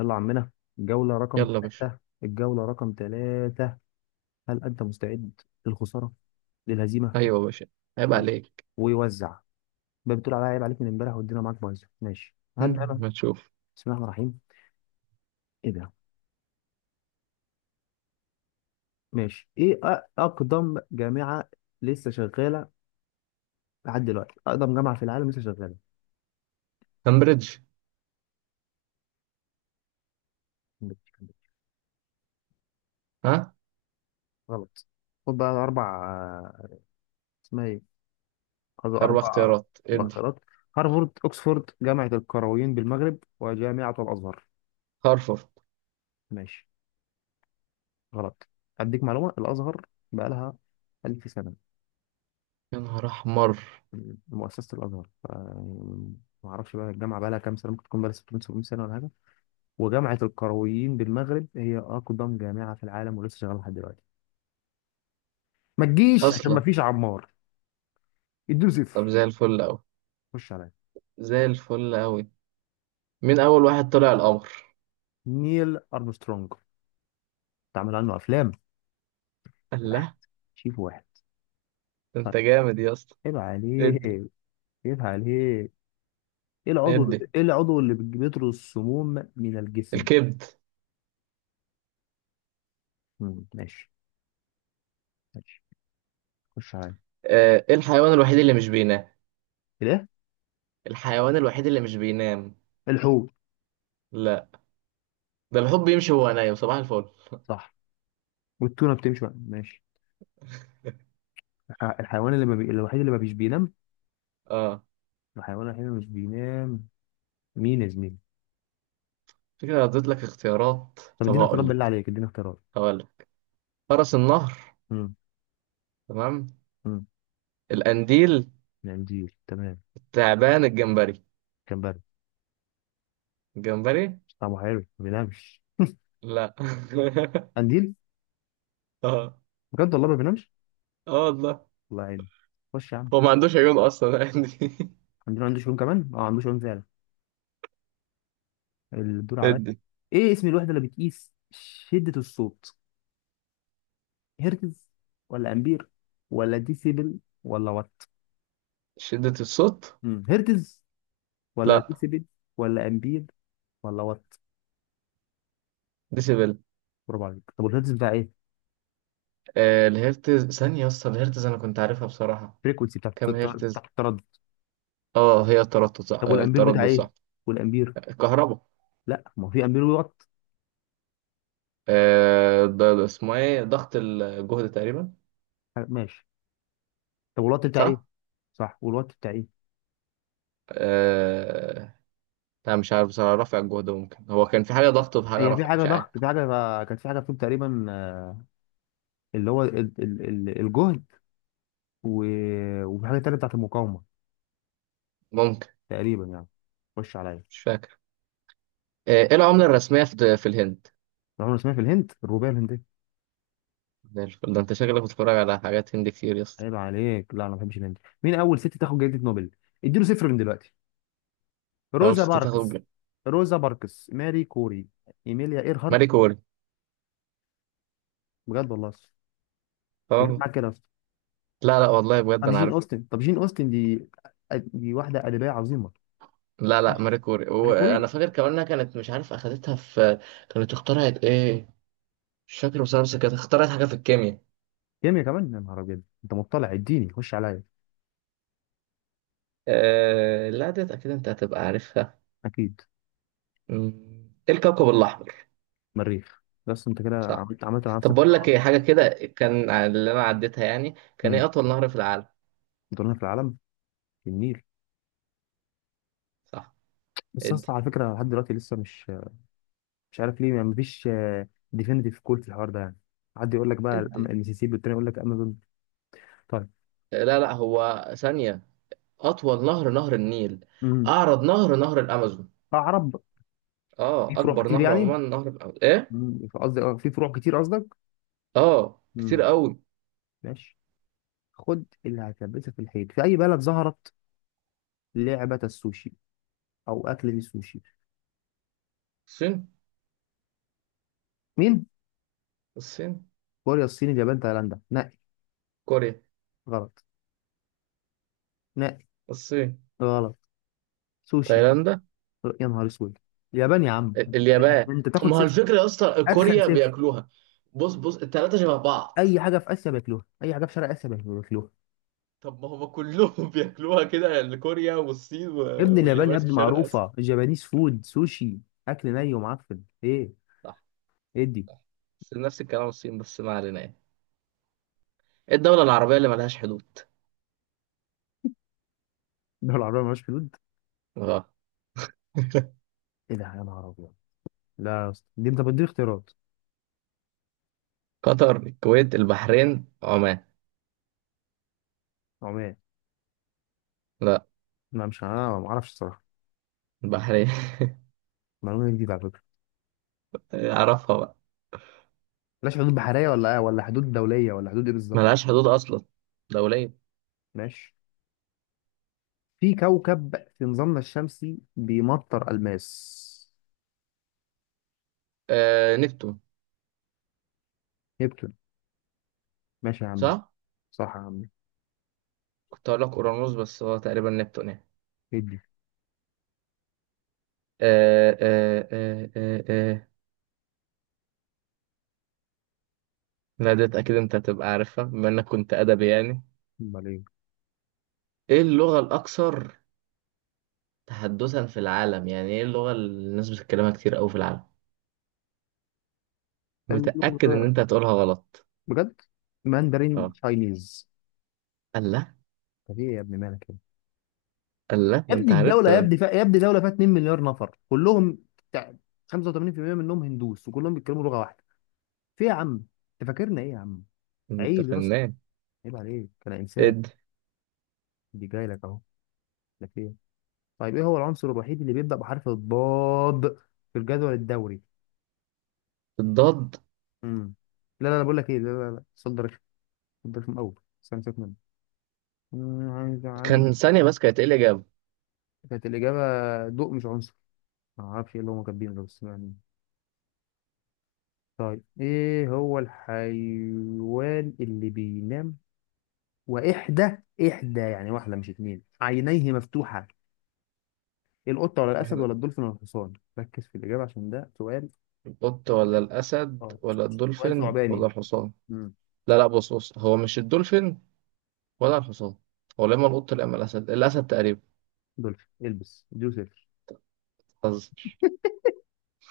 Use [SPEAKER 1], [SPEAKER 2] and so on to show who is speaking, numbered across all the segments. [SPEAKER 1] يلا يا عمنا. الجولة رقم
[SPEAKER 2] يلا يا باشا.
[SPEAKER 1] ثلاثة الجولة رقم ثلاثة هل أنت مستعد للخسارة، للهزيمة؟
[SPEAKER 2] ايوه يا باشا. عيب عليك.
[SPEAKER 1] ويوزع بقى. بتقول عليا عيب عليك من امبارح والدنيا معاك بايظة، ماشي هبدأ أنا.
[SPEAKER 2] ما تشوف.
[SPEAKER 1] بسم الله الرحمن الرحيم. إيه ده؟ ماشي. إيه أقدم جامعة لسه شغالة لحد دلوقتي، أقدم جامعة في العالم لسه شغالة؟
[SPEAKER 2] كامبريدج. ها؟
[SPEAKER 1] غلط. خد بقى أربع، اسمها إيه، خد
[SPEAKER 2] اربع
[SPEAKER 1] أربع
[SPEAKER 2] اختيارات ادي.
[SPEAKER 1] بكرات: هارفارد، أكسفورد، جامعة القرويين بالمغرب، وجامعة الأزهر.
[SPEAKER 2] هارفارد.
[SPEAKER 1] ماشي. غلط. أديك معلومة، الأزهر بقالها ألف سنة.
[SPEAKER 2] يا نهار احمر.
[SPEAKER 1] مؤسسة الأزهر يعني، ما أعرفش بقى الجامعة بقالها كام سنة، ممكن تكون بقالها 600 700 سنة ولا حاجة. وجامعة القرويين بالمغرب هي أقدم جامعة في العالم ولسه شغالة لحد دلوقتي. ما تجيش عشان ما
[SPEAKER 2] اصلا.
[SPEAKER 1] فيش عمار. اديله
[SPEAKER 2] طب
[SPEAKER 1] صفر.
[SPEAKER 2] زي الفل اوي.
[SPEAKER 1] خش عليا.
[SPEAKER 2] زي الفل اوي. مين اول واحد طلع القمر؟
[SPEAKER 1] نيل أرمسترونج، اتعمل عنه أفلام. واحد،
[SPEAKER 2] الله.
[SPEAKER 1] شيف واحد.
[SPEAKER 2] ده
[SPEAKER 1] طيب.
[SPEAKER 2] انت جامد يا اسطى.
[SPEAKER 1] عيب عليك.
[SPEAKER 2] ادي.
[SPEAKER 1] عيب عليك. ايه العضو،
[SPEAKER 2] ادي.
[SPEAKER 1] ايه العضو اللي بيطرد السموم من الجسم؟
[SPEAKER 2] الكبد.
[SPEAKER 1] ماشي. ماشي. خش عليا.
[SPEAKER 2] آه، ايه الحيوان الوحيد اللي مش بينام؟
[SPEAKER 1] الايه؟
[SPEAKER 2] الحيوان الوحيد اللي مش بينام؟
[SPEAKER 1] الحوت.
[SPEAKER 2] لا. ده الحب بيمشي وهو نايم. صباح الفل.
[SPEAKER 1] صح، والتونة بتمشي بقى. ماشي. الحيوان اللي ما بي... الوحيد اللي ما بيش بينام،
[SPEAKER 2] اه.
[SPEAKER 1] الحيوان الوحيد اللي مش بينام. مين يا زميلي؟
[SPEAKER 2] فكرة، اديت لك اختيارات؟
[SPEAKER 1] طب
[SPEAKER 2] طب
[SPEAKER 1] اديني
[SPEAKER 2] هقول
[SPEAKER 1] اختيارات، بالله
[SPEAKER 2] لك.
[SPEAKER 1] عليك اديني اختيارات.
[SPEAKER 2] هقول لك. فرس النهر.
[SPEAKER 1] امم.
[SPEAKER 2] تمام.
[SPEAKER 1] امم.
[SPEAKER 2] القنديل.
[SPEAKER 1] القنديل تمام.
[SPEAKER 2] تعبان، الجمبري.
[SPEAKER 1] كمبري؟
[SPEAKER 2] الجمبري.
[SPEAKER 1] طعمه حلو، ما بينامش.
[SPEAKER 2] لا.
[SPEAKER 1] قنديل؟
[SPEAKER 2] اه.
[SPEAKER 1] بجد والله ما بينامش.
[SPEAKER 2] اه والله.
[SPEAKER 1] الله يعينه. خش يا عم.
[SPEAKER 2] هو ما عندوش عيون اصلا عندي.
[SPEAKER 1] قنديل عنده شؤون كمان، اه عنده شؤون فعلا. الدور عليا.
[SPEAKER 2] ادي.
[SPEAKER 1] ايه اسم الوحدة اللي بتقيس شدة الصوت؟ هرتز، ولا امبير، ولا ديسيبل، ولا وات؟
[SPEAKER 2] شدة الصوت.
[SPEAKER 1] مم. هرتز، ولا
[SPEAKER 2] لا.
[SPEAKER 1] ديسيبل، ولا امبير، والله وات؟
[SPEAKER 2] ديسيبل.
[SPEAKER 1] برافو عليك. طب والهيرتز بتاع ايه؟
[SPEAKER 2] آه، الهرتز ثانية يا اسطى. الهرتز انا كنت عارفها بصراحة.
[SPEAKER 1] الفريكونسي، بتاع
[SPEAKER 2] كم
[SPEAKER 1] بتاع
[SPEAKER 2] هرتز؟
[SPEAKER 1] التردد.
[SPEAKER 2] اه، هي التردد صح.
[SPEAKER 1] طب
[SPEAKER 2] آه،
[SPEAKER 1] والامبير بتاع
[SPEAKER 2] التردد
[SPEAKER 1] ايه؟
[SPEAKER 2] صح.
[SPEAKER 1] والامبير؟
[SPEAKER 2] الكهرباء.
[SPEAKER 1] لا، ما هو في امبير، وات.
[SPEAKER 2] آه، ده اسمه ايه؟ ضغط الجهد تقريبا.
[SPEAKER 1] ماشي. طب والوات بتاع ايه؟
[SPEAKER 2] صح.
[SPEAKER 1] صح، والوات بتاع ايه؟
[SPEAKER 2] آه. لا، مش عارف بصراحة. رفع الجهد ممكن. هو كان في حاجة ضغط وفي حاجة
[SPEAKER 1] هي في
[SPEAKER 2] رفع،
[SPEAKER 1] حاجه
[SPEAKER 2] مش عارف.
[SPEAKER 1] ضغط، في حاجه كانت، في حاجه فيهم تقريبا، آه، اللي هو الجهد و... وفي حاجه تانيه بتاعت المقاومه،
[SPEAKER 2] ممكن.
[SPEAKER 1] تقريبا يعني. خش عليا.
[SPEAKER 2] مش فاكر. آه، ايه العملة الرسمية في الهند؟
[SPEAKER 1] رغم اسمها في الهند، الروبيه الهنديه.
[SPEAKER 2] زي الفل. ده انت شكلك بتتفرج على حاجات هندي كتير يا اسطى.
[SPEAKER 1] عيب عليك، لا انا ما بحبش الهند. مين اول ست تاخد جائزه نوبل؟ اديله صفر من دلوقتي.
[SPEAKER 2] اول
[SPEAKER 1] روزا
[SPEAKER 2] ست
[SPEAKER 1] باركس،
[SPEAKER 2] تاخد؟
[SPEAKER 1] روزا باركس، ماري كوري، ايميليا ايرهارت؟
[SPEAKER 2] ماري كوري.
[SPEAKER 1] بجد والله؟ بجد
[SPEAKER 2] طبعا.
[SPEAKER 1] معاك كده؟
[SPEAKER 2] لا، لا، والله بجد
[SPEAKER 1] طب
[SPEAKER 2] انا
[SPEAKER 1] جين
[SPEAKER 2] عارف.
[SPEAKER 1] اوستن، طب جين اوستن دي، دي واحده ادبيه عظيمه.
[SPEAKER 2] لا، لا،
[SPEAKER 1] عشرة
[SPEAKER 2] ماري كوري.
[SPEAKER 1] هنكوري.
[SPEAKER 2] وانا فاكر كمان انها كانت، مش عارف، اخدتها في... كانت اخترعت ايه؟ مش فاكر بصراحة، بس كانت اخترعت حاجة في الكيمياء.
[SPEAKER 1] كيميا كمان؟ يا نهار ابيض، انت مطلع، اديني. خش عليا.
[SPEAKER 2] لا، ديت اكيد انت هتبقى عارفها.
[SPEAKER 1] اكيد.
[SPEAKER 2] ايه الكوكب الاحمر؟
[SPEAKER 1] مريخ. بس انت كده
[SPEAKER 2] صح.
[SPEAKER 1] عملت مع نفسك.
[SPEAKER 2] طب بقول لك ايه. حاجة كده كان اللي انا عديتها يعني. كان ايه
[SPEAKER 1] امم.
[SPEAKER 2] اطول نهر في العالم؟
[SPEAKER 1] دورنا في العالم، في النيل.
[SPEAKER 2] صح.
[SPEAKER 1] بس
[SPEAKER 2] ادي.
[SPEAKER 1] اصلا على فكره، لحد دلوقتي لسه مش، مش عارف ليه ما فيش ديفينيتيف كول في الحوار ده يعني. حد يقول لك بقى
[SPEAKER 2] ادي.
[SPEAKER 1] المسيسيبي، والتاني يقول لك امازون. طيب.
[SPEAKER 2] لا، لا، هو ثانية. أطول نهر نهر النيل.
[SPEAKER 1] امم.
[SPEAKER 2] أعرض نهر نهر الأمازون.
[SPEAKER 1] عرب. في
[SPEAKER 2] أه،
[SPEAKER 1] فروع
[SPEAKER 2] أكبر
[SPEAKER 1] كتير
[SPEAKER 2] نهر
[SPEAKER 1] يعني.
[SPEAKER 2] عموما نهر الأمازون. إيه؟
[SPEAKER 1] قصدي، آه، في فروع كتير قصدك.
[SPEAKER 2] أه، كتير
[SPEAKER 1] امم.
[SPEAKER 2] قوي.
[SPEAKER 1] ماشي. خد اللي هتلبسها في الحيط. في اي بلد ظهرت لعبة السوشي او اكلة السوشي؟
[SPEAKER 2] الصين.
[SPEAKER 1] مين؟
[SPEAKER 2] الصين.
[SPEAKER 1] كوريا، الصين، اليابان، تايلاندا، نقي.
[SPEAKER 2] كوريا.
[SPEAKER 1] غلط. نقي.
[SPEAKER 2] الصين.
[SPEAKER 1] غلط. سوشي.
[SPEAKER 2] تايلاندا.
[SPEAKER 1] يا نهار اسود، اليابان يا عم.
[SPEAKER 2] اليابان.
[SPEAKER 1] انت تاخد
[SPEAKER 2] ما هو
[SPEAKER 1] صفر.
[SPEAKER 2] الفكرة يا اسطى،
[SPEAKER 1] اتخن
[SPEAKER 2] كوريا
[SPEAKER 1] صفر.
[SPEAKER 2] بياكلوها. بص، بص، التلاتة شبه بعض.
[SPEAKER 1] اي حاجه في اسيا بياكلوها، اي حاجه في شرق اسيا بياكلوها.
[SPEAKER 2] طب ما هما كلهم بياكلوها كده يعني، كوريا والصين و...
[SPEAKER 1] يا ابن اليابان يا
[SPEAKER 2] واليابان في
[SPEAKER 1] ابني،
[SPEAKER 2] شرق آسيا.
[SPEAKER 1] معروفه الجابانيز فود سوشي. اكل ني ومعفن، ايه؟
[SPEAKER 2] صح.
[SPEAKER 1] ايه دي؟
[SPEAKER 2] صح. بس نفس الكلام الصين. بس ما علينا يعني. إيه الدولة العربية اللي ملهاش حدود؟
[SPEAKER 1] الدول العربيه مالهاش حدود؟
[SPEAKER 2] أه.
[SPEAKER 1] ايه ده يا نهار ابيض! لا يا اسطى، دي انت بتديني اختيارات.
[SPEAKER 2] قطر، الكويت، البحرين، عمان.
[SPEAKER 1] عمال.
[SPEAKER 2] لا.
[SPEAKER 1] ما مش انا ما اعرفش الصراحه.
[SPEAKER 2] البحرية.
[SPEAKER 1] معلومه جديده على فكره.
[SPEAKER 2] أعرفها بقى.
[SPEAKER 1] بلاش حدود بحريه ولا آه، ولا حدود دوليه ولا حدود ايه بالظبط؟
[SPEAKER 2] ملهاش حدود أصلا. دولية.
[SPEAKER 1] ماشي. في كوكب في نظامنا الشمسي بيمطر الماس.
[SPEAKER 2] آه، نبتون.
[SPEAKER 1] نبتون. ماشي يا عمي.
[SPEAKER 2] صح؟
[SPEAKER 1] صح يا عمي.
[SPEAKER 2] كنت هقول لك أورانوس بس هو تقريبا نبتون يعني.
[SPEAKER 1] ادي.
[SPEAKER 2] آه، آه، آه، آه، آه. لا ديت أكيد أنت هتبقى عارفها بما إنك كنت أدبي يعني.
[SPEAKER 1] امال ايه.
[SPEAKER 2] إيه اللغة الأكثر تحدثا في العالم؟ يعني إيه اللغة اللي الناس بتتكلمها كتير أوي في العالم؟
[SPEAKER 1] كان-
[SPEAKER 2] متأكد إن أنت هتقولها غلط.
[SPEAKER 1] بجد. ماندرين
[SPEAKER 2] أه.
[SPEAKER 1] تشاينيز.
[SPEAKER 2] الله.
[SPEAKER 1] طب ايه يا ابني مالك كده؟
[SPEAKER 2] الله،
[SPEAKER 1] يا
[SPEAKER 2] ده أنت
[SPEAKER 1] ابني
[SPEAKER 2] عرفت.
[SPEAKER 1] الدوله يا
[SPEAKER 2] ده أنت.
[SPEAKER 1] ابني يا ابني دوله فيها 2 مليار نفر كلهم بتاع، 85% منهم هندوس وكلهم بيتكلموا لغه واحده. في إيه يا عم؟ انت فاكرنا ايه يا عم؟
[SPEAKER 2] أنت
[SPEAKER 1] عيب يا اسطى،
[SPEAKER 2] فنان.
[SPEAKER 1] عيب عليك، انا انسان.
[SPEAKER 2] إد.
[SPEAKER 1] دي جاي لك اهو. لك ايه؟ طيب ايه هو العنصر الوحيد اللي بيبدأ بحرف الضاد في الجدول الدوري؟
[SPEAKER 2] الضاد.
[SPEAKER 1] امم. لا لا لا، بقول لك ايه، لا لا لا، صدر رخم، صدر رخم قوي. استنى سيبك منه. عايز.
[SPEAKER 2] كان ثانية بس، كانت إيه الإجابة؟
[SPEAKER 1] كانت الإجابة ضوء، مش عنصر. ما اعرفش ايه اللي هم كاتبينه ده، بس يعني. طيب ايه هو الحيوان اللي بينام وإحدى، إحدى يعني واحدة مش اتنين، عينيه مفتوحة؟ القطة ولا الأسد ولا الدولفين ولا الحصان؟ ركز في الإجابة عشان ده سؤال.
[SPEAKER 2] القط ولا الأسد
[SPEAKER 1] اه،
[SPEAKER 2] ولا
[SPEAKER 1] سؤال
[SPEAKER 2] الدولفين ولا
[SPEAKER 1] ثعباني.
[SPEAKER 2] الحصان؟
[SPEAKER 1] امم.
[SPEAKER 2] لا، لا، بص، بص، هو مش الدولفين. ولا الحصان. هو لا إما القط لا إما الأسد. الأسد تقريبا.
[SPEAKER 1] دولفين، البس اديله صفر.
[SPEAKER 2] حظ.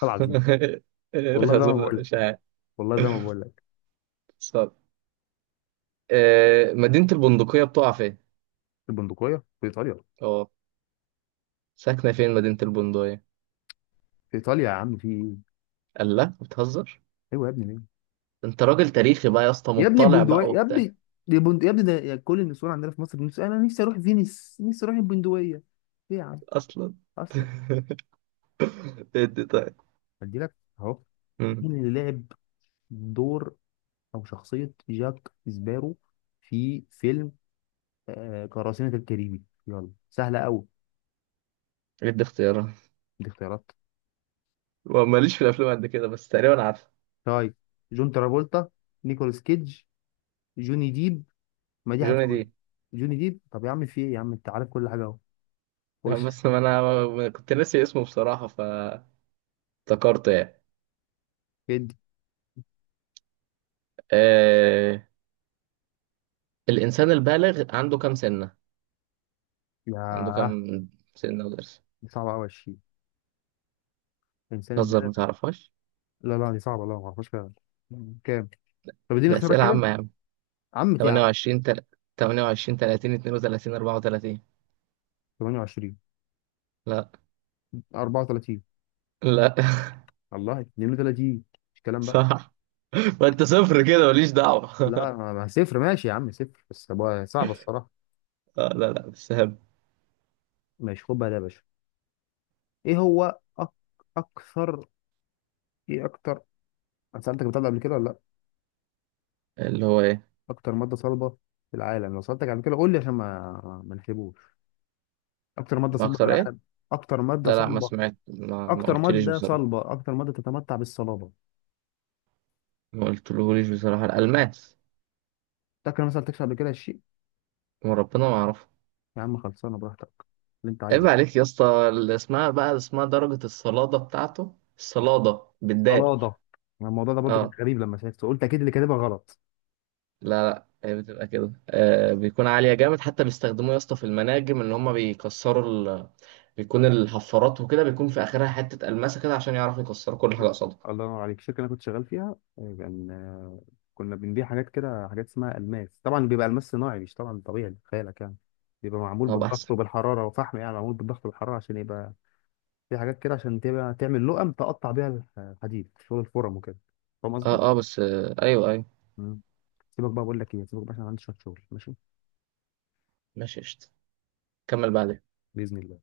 [SPEAKER 1] طلع.
[SPEAKER 2] إيه
[SPEAKER 1] والله زي ما
[SPEAKER 2] الخازوق
[SPEAKER 1] بقول
[SPEAKER 2] ده؟
[SPEAKER 1] لك،
[SPEAKER 2] مش عارف.
[SPEAKER 1] والله زي ما بقول لك.
[SPEAKER 2] صار. آه، مدينة البندقية بتقع فين؟
[SPEAKER 1] البندقية في إيطاليا.
[SPEAKER 2] اه. ساكنة فين مدينة البندقية؟
[SPEAKER 1] في إيطاليا يا عم، في إيه؟
[SPEAKER 2] قال لا، بتهزر.
[SPEAKER 1] أيوة يا ابني، ليه؟
[SPEAKER 2] انت راجل تاريخي بقى يا اسطى،
[SPEAKER 1] يا ابني
[SPEAKER 2] مطلع
[SPEAKER 1] البندقية
[SPEAKER 2] بقى
[SPEAKER 1] يا
[SPEAKER 2] وبتاع.
[SPEAKER 1] ابني، يا ابني ده، يا كل النسوان عندنا في مصر بنسوا، أنا نفسي أروح فينيس، نفسي أروح البندقية. ليه يا عم؟
[SPEAKER 2] اصلا.
[SPEAKER 1] أصلا.
[SPEAKER 2] ادي طيب.
[SPEAKER 1] ادي لك اهو.
[SPEAKER 2] مم.
[SPEAKER 1] مين اللي لعب دور أو شخصية جاك سبارو في فيلم، آه، قراصنة الكاريبي؟ يلا سهلة أوي.
[SPEAKER 2] ادي اختيارات.
[SPEAKER 1] دي اختيارات.
[SPEAKER 2] وماليش في الافلام قد كده بس تقريبا عارف.
[SPEAKER 1] طيب: جون ترافولتا، نيكولاس كيدج، جوني ديب. ما دي هتسوي.
[SPEAKER 2] جوني.
[SPEAKER 1] جوني ديب. طب يا عم، في ايه يا عم انت عارف كل حاجه اهو.
[SPEAKER 2] لا،
[SPEAKER 1] خش.
[SPEAKER 2] بس ما انا ما كنت ناسي اسمه بصراحة فافتكرته. يعني.
[SPEAKER 1] ادي.
[SPEAKER 2] آه... الانسان البالغ عنده كام سنة؟ عنده
[SPEAKER 1] ياه،
[SPEAKER 2] كام سنة وضرس؟
[SPEAKER 1] دي صعبه قوي. 20؟ انسان
[SPEAKER 2] تهزر؟ ما
[SPEAKER 1] البلد.
[SPEAKER 2] تعرفهاش.
[SPEAKER 1] لا لا دي صعبه، لا ما اعرفهاش فعلا. كام؟ طب اديني
[SPEAKER 2] ده
[SPEAKER 1] اختيارات
[SPEAKER 2] اسئلة
[SPEAKER 1] كده.
[SPEAKER 2] عامة يا عم.
[SPEAKER 1] عم يا عم.
[SPEAKER 2] 28 28، 30، 32، 34.
[SPEAKER 1] 28،
[SPEAKER 2] لا.
[SPEAKER 1] 34،
[SPEAKER 2] لا.
[SPEAKER 1] الله 32. مش كلام بقى.
[SPEAKER 2] صح. ما انت صفر كده ماليش دعوة
[SPEAKER 1] لا ما ما صفر ماشي يا عم، صفر بس بقى، صعبه الصراحه.
[SPEAKER 2] آه، لا، لا، بس هم...
[SPEAKER 1] ماشي خد بقى ده يا باشا. ايه هو اكثر، ايه اكتر، انا سالتك بتاع ده قبل كده ولا لا؟
[SPEAKER 2] اللي هو ايه؟
[SPEAKER 1] اكتر ماده صلبه في العالم، لو سالتك قبل كده قول لي عشان ما نحسبوش. اكتر ماده
[SPEAKER 2] ما
[SPEAKER 1] صلبه في
[SPEAKER 2] اكتر ايه؟
[SPEAKER 1] العالم، اكتر ماده
[SPEAKER 2] لا، لا، ما
[SPEAKER 1] صلبه،
[SPEAKER 2] سمعت، ما
[SPEAKER 1] اكتر
[SPEAKER 2] قلتليش
[SPEAKER 1] ماده
[SPEAKER 2] بصراحة.
[SPEAKER 1] صلبه، اكتر ماده تتمتع بالصلابه.
[SPEAKER 2] ما قلتلهوليش بصراحة. الالماس.
[SPEAKER 1] تاكل مثلا، تكشف قبل كده الشيء.
[SPEAKER 2] وربنا ما اعرفه.
[SPEAKER 1] يا عم خلصانه براحتك اللي انت
[SPEAKER 2] عيب
[SPEAKER 1] عايزه.
[SPEAKER 2] عليك يا اسطى، اللي اسمها بقى اسمها درجة الصلادة بتاعته. الصلادة بالدال.
[SPEAKER 1] صلاده. أنا الموضوع ده برضه كان
[SPEAKER 2] اه.
[SPEAKER 1] غريب لما شفته، قلت اكيد اللي كاتبها غلط.
[SPEAKER 2] لا، لا، هي بتبقى كده. آه، بيكون عالية جامد. حتى بيستخدموه يا اسطى في المناجم ان هما بيكسروا ال... بيكون الحفارات وكده، بيكون في اخرها حتة الماسة كده، عشان يعرفوا يكسروا كل حاجة
[SPEAKER 1] كده.
[SPEAKER 2] قصادها.
[SPEAKER 1] الله ينور عليك. الشركه اللي انا كنت شغال فيها، آه، كان، آه، كنا بنبيع حاجات كده، حاجات اسمها الماس طبعا، بيبقى الماس صناعي مش طبعا طبيعي خيالك يعني، بيبقى معمول
[SPEAKER 2] اه، بقى احسن.
[SPEAKER 1] بالضغط وبالحراره وفحم يعني، معمول بالضغط والحراره عشان يبقى في حاجات كده، عشان تبقى تعمل لقم تقطع بيها الحديد شغل الفرم وكده. فاهم
[SPEAKER 2] اه،
[SPEAKER 1] قصدي؟
[SPEAKER 2] اه، بس آه، ايوه، ايوه.
[SPEAKER 1] مم. سيبك بقى، بقول لك ايه سيبك بقى، عشان عندي شويه شغل، ماشي.
[SPEAKER 2] ماشي، قشطة. كمل بعدين.
[SPEAKER 1] باذن الله.